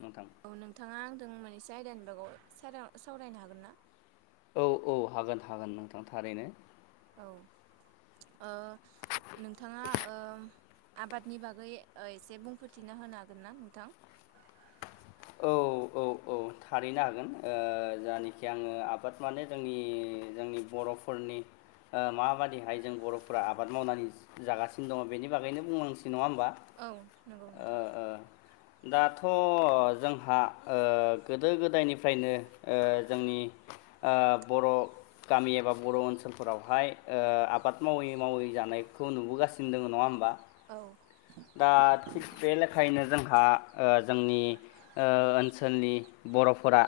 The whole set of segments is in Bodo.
नोंथां। औ नोंथाङा आंजों मोननैसे आयदानि बागाव सावरायनो हागोन ना। औ औ हागोन हागोन नोंथां थारैनो। औ आ नोंथाङा आबादनि बागै एसे बुंफोरोथिना होनो हागोन ना नोंथां? औ औ। औ थारैनो हागोन जायानखि आङो आबाद माने जोंनि जोंनि बर'फोरनि माबादिहाय जों बर'फोरा आबाद मावनानै जागासिनो दङ बेनि बागैनो बुंनांसै नङा होमबा? औ नंगौ ओ नोंथां। दाथ' जोंहा गोदो गोदायनिफ्रायनो जोंनि ओ बर' गामि एबा बर' ओनसोलफोरावहाय आबाद मावै मावै जानायखौ नुबोगासिनो दङ नङा होमबा? औ। दा थिग बे लेखायैनो जोंहा जोंनि ओनसोलनि बर'फोरा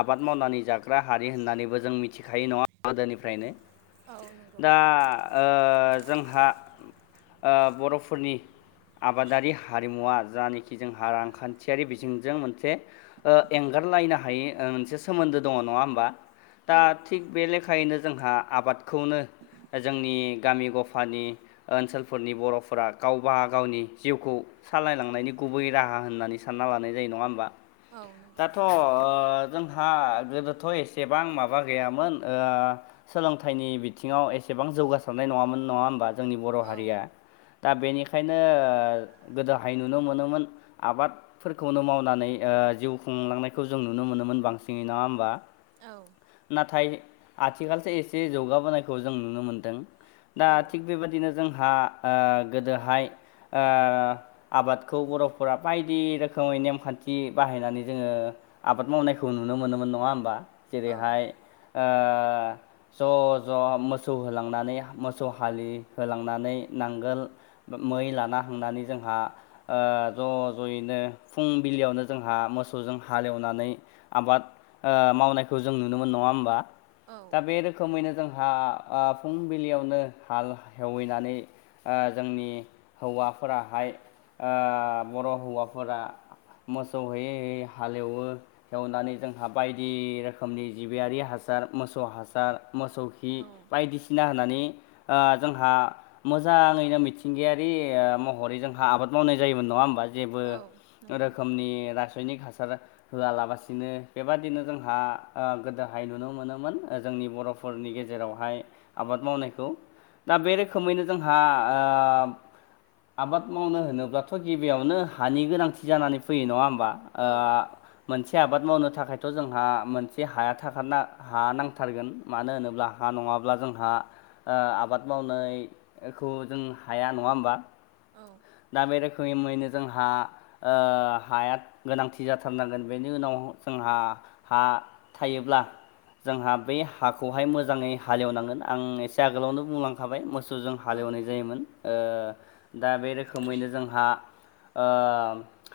आबाद मावनानै जाग्रा हारि होननानैबो जों मिथिखायो नङा गोदोनिफ्रायनो औ नंगौ दा जोंहा बर'फोरनि आबादारि हारिमुवा जानखि जोंहा रांखान्थियारि बिजोंजों मोनसे एंगारलायनो हायि मोनसे सोमोन्दो दङ नङा होमबा दा औ थिग बे लेखायैनो जोंहा आबादखौनो। जोंनि गामि गफानि ओनसोलफोरनि बर'फोरा गावबा गावनि जिउखौ सालायलांनायनि गुबै राहा होननानै सानना लानाय जायो नङा होमबा। औ नंगौ दाथ' जोंहा गोदोथ' एसेबां माबा गैयामोन। सोलोंथाइनि बिथिङाव एसेबां जौगासारनाय नङामोन नङा होमबा। जोंनि बर' औ हारिया दा बेनि। ओंखायनो गोदोहाय नुनो मोनोमोन आबाद। फोरखौनो मावनानै जिउ खुंलांनायखौ जों नुनो मोनोमोन बांसिनै नङा होमबा। औ। नाथाय आथिखालसो एसे जौगाबोनायखौ जों नुनो मोन्दों। दा थिग बेबायादिनो जोंहा गोदोहाय। आबादखौ बर'फोरा बायदि रोखोमै नेमखान्थि बाहायनानै जोङो। आबाद मावनायखौ नुनो मोनोमोन नङा होमबा औ जेरैहाय। ज' ज' मोसौ होलांनानै मोसौ हलि होलांनानै नांगोल। मै लाना हांनानै जोंहा। ज' ज'यैनो फुंबिलियावनो जोंहा मोसौजों हालेवनानै। आबाद मावनायखौ जों नुनो मोन नङा होमबा औ दा बे रोखोम। रोखोमैनो जोंहा फुंबिलियावनो हाल हेवैनानै जोंनि। हौवाफोराहाय बर' हौवाफोरा। मोसौ होयै होयै हालेवो। एवनानै जोंहा बायदि रोखोमनि जिबियारि हासार मोसौ हासार मोसौ। औ बायदिसिना होननानै जोंहा मोजाङैनो मिथि। सिथिंगायारि महरै जोंहा आबाद मावनाय जायोमोन नङा होमबा जेबो औ नंगौ रोखोमनि रासायनिक हासार होआलाबासिनो बेबादिनो जोंहा गोदोहाय नुनो मोनोमोन जोंनि बर'। फोरनि गेजेरावहाय आबाद मावनायखौ दा बे रोखोमैनो जोंहा। आ आबाद मावनो होनोब्लाथ' गिबियावनो हानि गोनांथि जानानै फैयो नङा होमबा? औ मोनसे आबाद मावनो थाखायथ' जोंहा मोनसे हाया थाखारना। हा नांथारगोन मानो होनोब्ला हा नङाब्ला जोंहा। आबाद मावनायखौ जों हाया नङा होमबा। औ। दा बे रोखोमै मुैनो जोंहा। हाया गोनांथि जाथारनांगोन बेनि उनाव जोंहा हा थायोब्ला जोंहा बे हाखौहाय मोजाङै हालेवनांगोन आं एसे आगोलावनो बुंलांखाबाय म औ हालवनाय जायो। रोखोमैनो जोंहा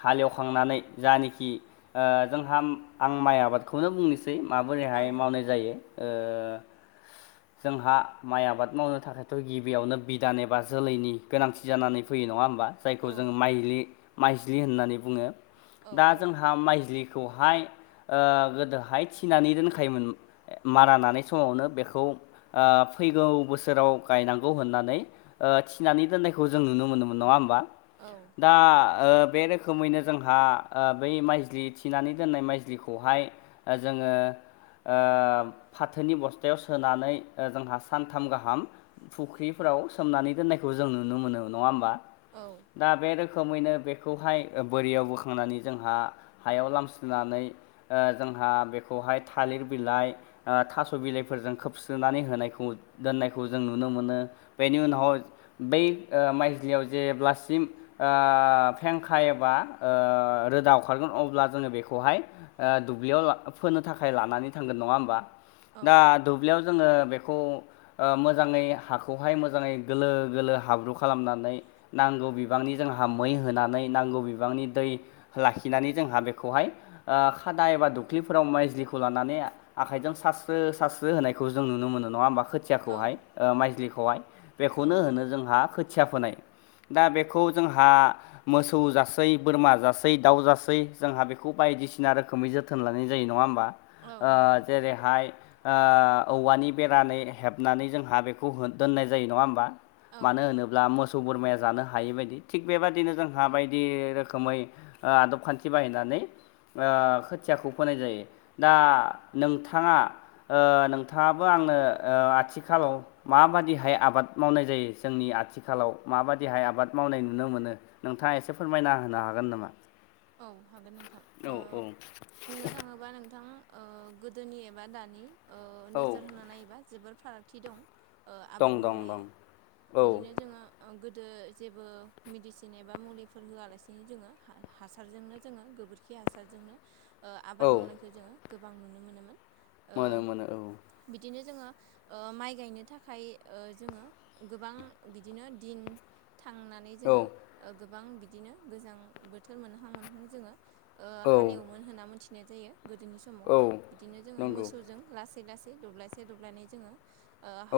हालेवखांनानै जानखि जोंहा आं माइ आबादखौनो बुंनोसै औ माबोरैहाय मावनाय जायो [unintelligible] जोंहा माइ आबाद मावनो थाखायथ' गिबियावनो बिदान एबा जोलैनि गोनांथि जानानै फैयो नङा होम जायखौ औ जोंङो माइलि माइज्लि होननानै बुङो औ दा जोंहा माइज्लिखौहाय। गोदोहाय थिनानै दोनखायोमोन मारा नानाय समावनो बेखौ। फैगौ बोसोराव गायनांगौ होननानै। थिनानै दोननायखौ जों नुनो मोनोमोन नङा होमबा? औ। दा बे रोखोमैनो जोंहा बै माइजलि थिनानै दोननाय माइजलिखौहाय जोङो फाथोनि बस्थायाव सोनानै जोंहा सानथाम गाहाम फुख्रिफोराव सोमनानै दोननायखौ जों नुनो मोनो नङा होमबा? औ। दा बे रोखोमैनो बेखौहाय बोरियाव बोखांनानै जोंहा हायाव लामस्रिनानै जोंहा बेखौहाय थालिर बिलाइ थास' बिलाइफोरजों खोबस्रोननानै होनायखौ दोननायखौ जों नुनो मोनो। बेनि उनाव बै माइजलियाव जेब्लासिम फेंखा एबा रोदा ओंखारगोन अब्ला जोङो बेखौहाय दुब्लियाव फोनो थाखाय लानानै थांगोन नङा होमबा दा दुब्लियाव जोङो बेखौ मोजाङै हाखौहाय मोजाङै गलोलो गलोलो हाब्रु खालामनानै नांगौ बिबांनि जोंहा मै होनानै नांगौ बिबांनि दै लाखिनानै जोंहा बेखौहाय खादा एबा दख्लिफोराव माइज्लिखौ लानानै आखाइजों सास्रो सास्रो होनायखौ जों नुनो मोनो नङा होमबा खोथि औ खोथियाखौहाय माइजलिखौहाय बेखौनो होनो जोंहा खोथिया फोनाय दा बेखौ जोंहा मोसौ जासै बोरमा जासै दाउ जासै जोंहा बेखौ बायदिसिना रोखोमै जोथों जोथोन लानाय जायो नङा होमबा नंगौ जेरैहाय औवानि बेरानै हेबनानै जोंहा बेखौ दोननाय जायो नङा होमबा औ मानो होनोब्ला मोसौ बोरमाया जानो हायै बायदि थिग बेबायदिनो जोंहा बायदि रोखोमै आदब खान्थि बाहायनानै खोथियाखौ फोनाय जायो दा नोंथाङा नोंथाङाबो आंनो आथिखालाव माबादिहाय आबाद मावनाय जायो जोंनि आथिखालाव माबादि दहाय आबाद मावनाय नुनो मोनो नोंथाङा एसे फोरमायना होनो हागोन नामा? औ हागोन नोंथां औ औ बुंनो थाङोब्ला बा नोंथां गोदोनि एबा दानि औ नोजोर होनानै नायोबा जोबोर फाराग खाथि दं दं आबाद दं मावनाया दं औ बिदिनो जोङो गोदो जेबो मेडिसिन एबा मुलिफोर होआलासिनो जोङो हासारजोंनो जोङो गोबोरखि हासारजोंनो औ आबाद मावनायखौ जोङो गोबां नुनो मोनोमोन मोनो मोनो औ बिदिनो जोङो माइ गायनो थाखाय जोङो गोबां बिदिनो दिन थांनानै नानै ज औ गोबां बिदिनो गोजां बोथोर मोनहां मोनहां जोङो हालेवोमोन होनना मिथिनाय जायो गोदोनि समाव औ बिदिनो जोङो नंगौ मोसौजों लासै लासै लासै दब्लासे दब्लायनानै जोङो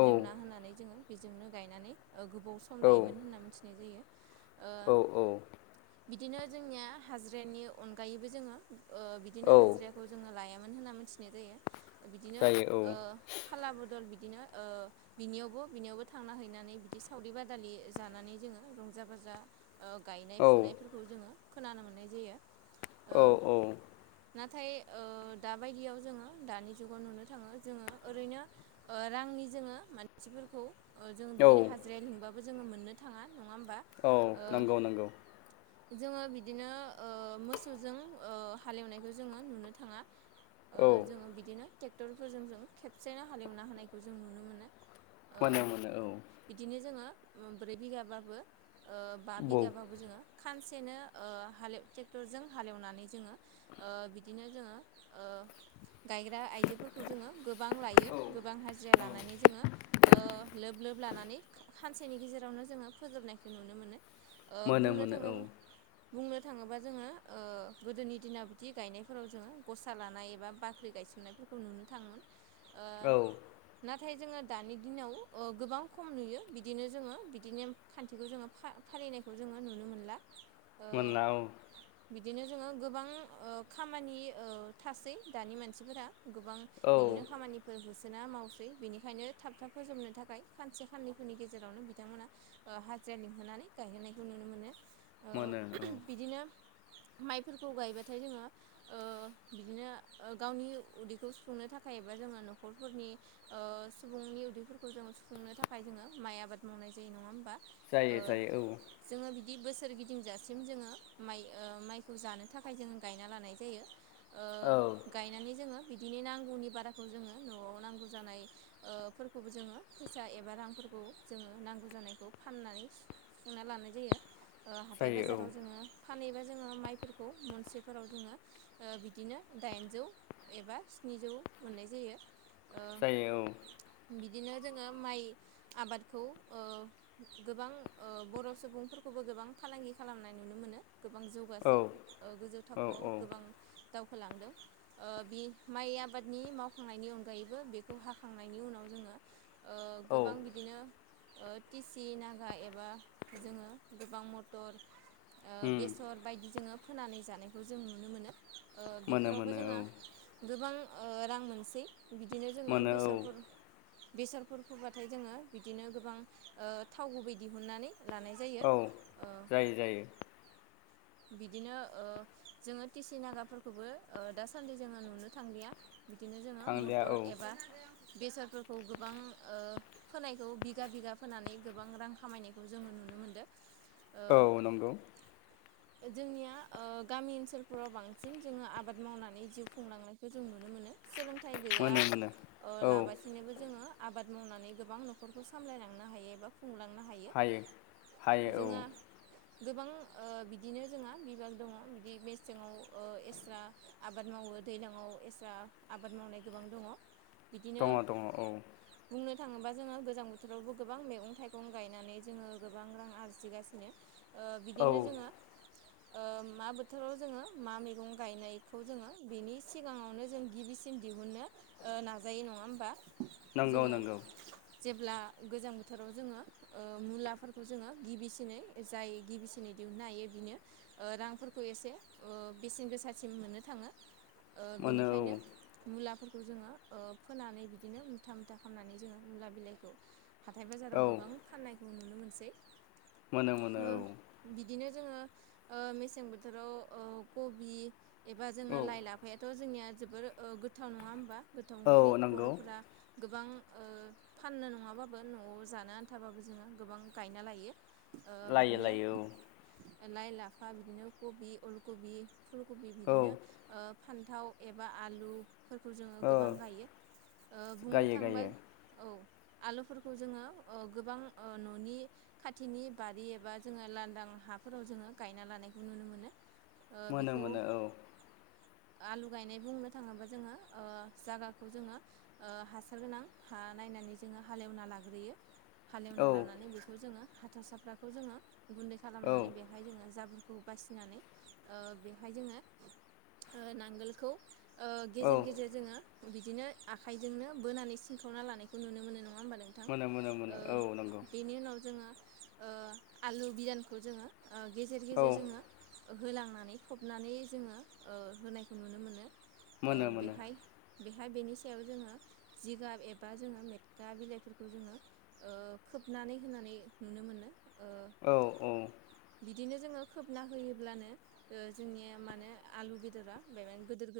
औ होनानै जोङो बेजोंनो गायनानै गोबाव सम औ लायोमोन होनना मिथिनाय जायो। औ औ बिदिनो जोंनिया हाजिरानि अनगायैबो जोङो बिदिनो औ हाजिराया खौ जोङो लायामोन होनना मिथिनाय जायो बिदिनो जायो फाला बदल बिदिनो बिनियावबो बिनियावबो थांना हैनानै बिदि सावरि बादालि जानानै जोङो रंजा बाजा गायनाय औ फुनायफोरखौ जोङो खोनानो मोननाय जायो। औ नाथाय दाबायदियाव जोङो दानि जुगाव नुनो थाङो जोङो ओरैनो रांनि जोङो मानसिफोरखौ जों औ बिदिनो हाजिराया लिंबाबो जोङो मोननो थाङा नङा होमबा? औ नंगौ नंगौ जोङो बिदि बिदिनो मोसौजों हालेवनायखौ जोङो नुनो थाङा औ जोङो बिदिनो ट्रेक्टरफोरजों जों खेबसेनो हालेवना होनायखौ जों नुनो मोनो। मोनो मोनो औ बिदिनो जोङो ब्रै बिगाबाबो बा बौ बिगाबाबो जोङो खानसेनो हालेव ट्रेक्टरजों हालेवनानै जोङो बिदिनो जोङो। गायग्रा आइजोफोरखौ जोङो गोबां लायो गोबां हाजिरा लानानै जोङो। लोब लोब लानानै। खानसेनि गेजेरावनो जोङो फोजोबनायखौ नुनो मोनो मोनो बुंनो मोनो औ थाङोब्ला। बुंनो थाङोबा जोङो गोदोनि दिनाव बिदि गायनायफोराव जोङो गसा लानाय एबा बाख्रि गायसननायफोरखौ। खौ नुनो थाङोमोन। औ नाथाय जोङो दानि दिनाव गोबां खम नुयो बिदिनो जोङो बिदिनो। खान्थिखौ जोङो फालिनायखौ जोङो नुनो मोनला। मोनला औ बिदिनो जोङो गोबां खामानि थासै दानि मानसिफोरा गोबां। औ बिदिनो खामानि। फोर होसोना मावसै बेनिखायनो थाब थाब फोजोबनो थाखाय खानसे खाननैफोरनि गेजेरावनो बिथांमोना। हाजिरा लिंहोनानै गायहोनायखौ नुनो मोनो। ओ मोनाो औ। बिदिनो माइफोरखौ गायबाथाय जोङो। बिदिनो गावनि उदैखौ सुफुंनो थाखाय एबा जोङो न'खरफोरनि। सुबुंनि उदैफोरखौ जों सुफुंनो थाखाय जोङो माइ आबाद मावनाय जायो नङा होमबा? जायो जायो औ जोङो बिदि बोसोर गिदिं ज जोङो म माइखौ जानो थाखाय जोङ गायना लानाय जायो। औ गायनानै जोङो बिदिनो नांगौनि बाराखौ जोङो न'आव नांगौ जानाय। फोरखौबो जोङो फैसा एबा रांफोरखौ जोङो नांगौ जानायखौ फाननानै। सुंना लानाय जायो हाथाय जायो औ बाजाराव जोङो। फानहैबा जोङो माइफोरखौ म मोनसेफोराव जोङो। बिदिनो दाइनजौ एबा स्निजौ मोननाय जायो। जायो बिदिनो जोङो माइ आबादखौ गोबां बर' सुबुंफोरखौबो गोबां। फालांगि खालामनाय नुनो मोनो गोबां औ जौगासै गोजौ औ औ थाखोआव औ गोबां। दावखोलांदों। बि माइ आबादनि मावखांनायनि अनगायैबो बेखौ हाखांनायनि उनाव जोङो। गोबां औ बिदिनो टिसि नागा एबा जोङो गोबां मथ टर उम बेसर बायदि जोङो फोनानै जानायखौ जों नुनो मोनो। मोनो बेफोरावबो मोनो औ जोङहा गोबां रां मोनसै। बिदिनो जोङो मोनो औ बेसादफोर बेसादफोर फबाथाय जोङो बिदिनो गोबां थाव गुबै दिहुननानै लानाय जायो। औ ओ जायो जायो। बिदिनो जोङो टिसि नागाफोरखौबो दासान्दि जोङो नुनो थांलिया। बिदिनो जोङो थांलिया मटर औ एबा बेसादफोरखौ गोबां। फोनायखौ बिगा बिगा फोनानै गोबां रां खामायनायखौ जोङो नुनो मोनदों। ओ औ नंगौ। जोंनिया गामि ओनसोलफोराव बांसिन जोङो आबाद मावनानै जिउ खुंलांनायखौ जों नुनो मोनो। सोलोंथाइ गैया मोनो मोनो औ लाबासिनो। बिथिनोबो जोङो आबाद मावनानै गोबां न'खरखौ सामलायलांनो हायो एबा। खुंलांनो हायो हायो औ जोंहा गोबां बि बिदिनो जोंहा बिबाग दङ बिदि मेसेङाव एक्सट्रा आबाद मावो दैज्लाङाव एक्सट्रा आबाद मावनाय गोबां दङ बिदिनो। दङ दङ औ बुंनो थाङोबा जोङो गोजां बोथोरावबो गोबां मैगं थाइगं गायनानै जोङो गोबां रां आरजिगासिनो। बिनो औ बिदिनो जोङो। मा बोथोराव जोङो मा मैगं गायनायखौ जोङो बेनि सिगाङावनो जों गिबि थम दिहुनो नाजायो नङा होमबा नंगौ जोङो। नंगौ जेब्ला गोजां बोथोराव जोङो मुलाफोरखौ जोङो गिबिसिनै जाय गिबिसिनै दिहुननो हायो। बिनो रांफोरखौ एसे बेसेन गोसासिम मोननो थाङो। मोनो बिनिखायनो औ मुलाफोरखौ जोङो फोनानै बिदिनो मुथा मुथा खालामनानै जोङो मुला बिलाइखौ हाथाय बाजाराव औ गोबां फाननायखौ नुनो मोनसै मोनो मोनो औ। इदिनो जोङो मेसें बोथोराव कबि एबा औ जोङो लाइ लाफा आफायाथ' जोंनिया जोबोर गोथाव नङा होमबा? गोथाव ओंख्रि औ नंगौ बर'फोरा गोबां फाननो नङाबाबो न'आव जानो आन्थाबाबो जोङो गोबां गायना लायो। ओ लायो बिदिनो लायो औ। लाइ लाफा बिदिनो कबि, अल कबि, फुलकबि औ बिदिनो औ फान्थाव एबा आलु फोरखौ जोङो गोबां औ गायो बुंनो गायो थांबा गायो औ आलुफोरखौ जोङो गोबां न'नि खाथिनि बारि एबा जोङो लांदां हा फोराव जोङो गायना लानायखौ नुनो मोनो। मोनो बेखौ मोनो औ आलु गायनाय बुंनो थाङोबा जोङो जायगाखौ जोङो हासार गोनां हा नायनानै जोङो हालेवना लाग्रोयो। हालेवना औ लानानै बेखौ जोङो हाथारसाफ्राफोरखौ जोङो गुन्दै औ खालामनानै बेवहाय जोङो जोरफोरखौ बासिनानै बेवहाय जोङो नांगोलखौ औ गेजेर गेजेर जोङो बिदिनो आखाइजोंनो बोनानै सिनखावना लानायखौ नुनो मोनो नङा होमबा नों मोनो मोनो मोनो औ नंगौ बेनि उनाव जोङो आलु बिदानखौ जोङो गेजेर औ गेजेर जोङो होलांनानै फबनानै जोङो होनायखौ नुनो मोनो। मोनो मोनो बेहाय बेहाय बेनि सायाव जोङो जिगाब एबा जोङो मेटखा बिलाइफोरखौ जोङो खोबनानै होननानै नुनो मोनो। ओ औ औ। बिदिनो जोङो खोबना होयोब्लानो जोंनिया माने आलु बेदरा बे गोदिरा गोदोर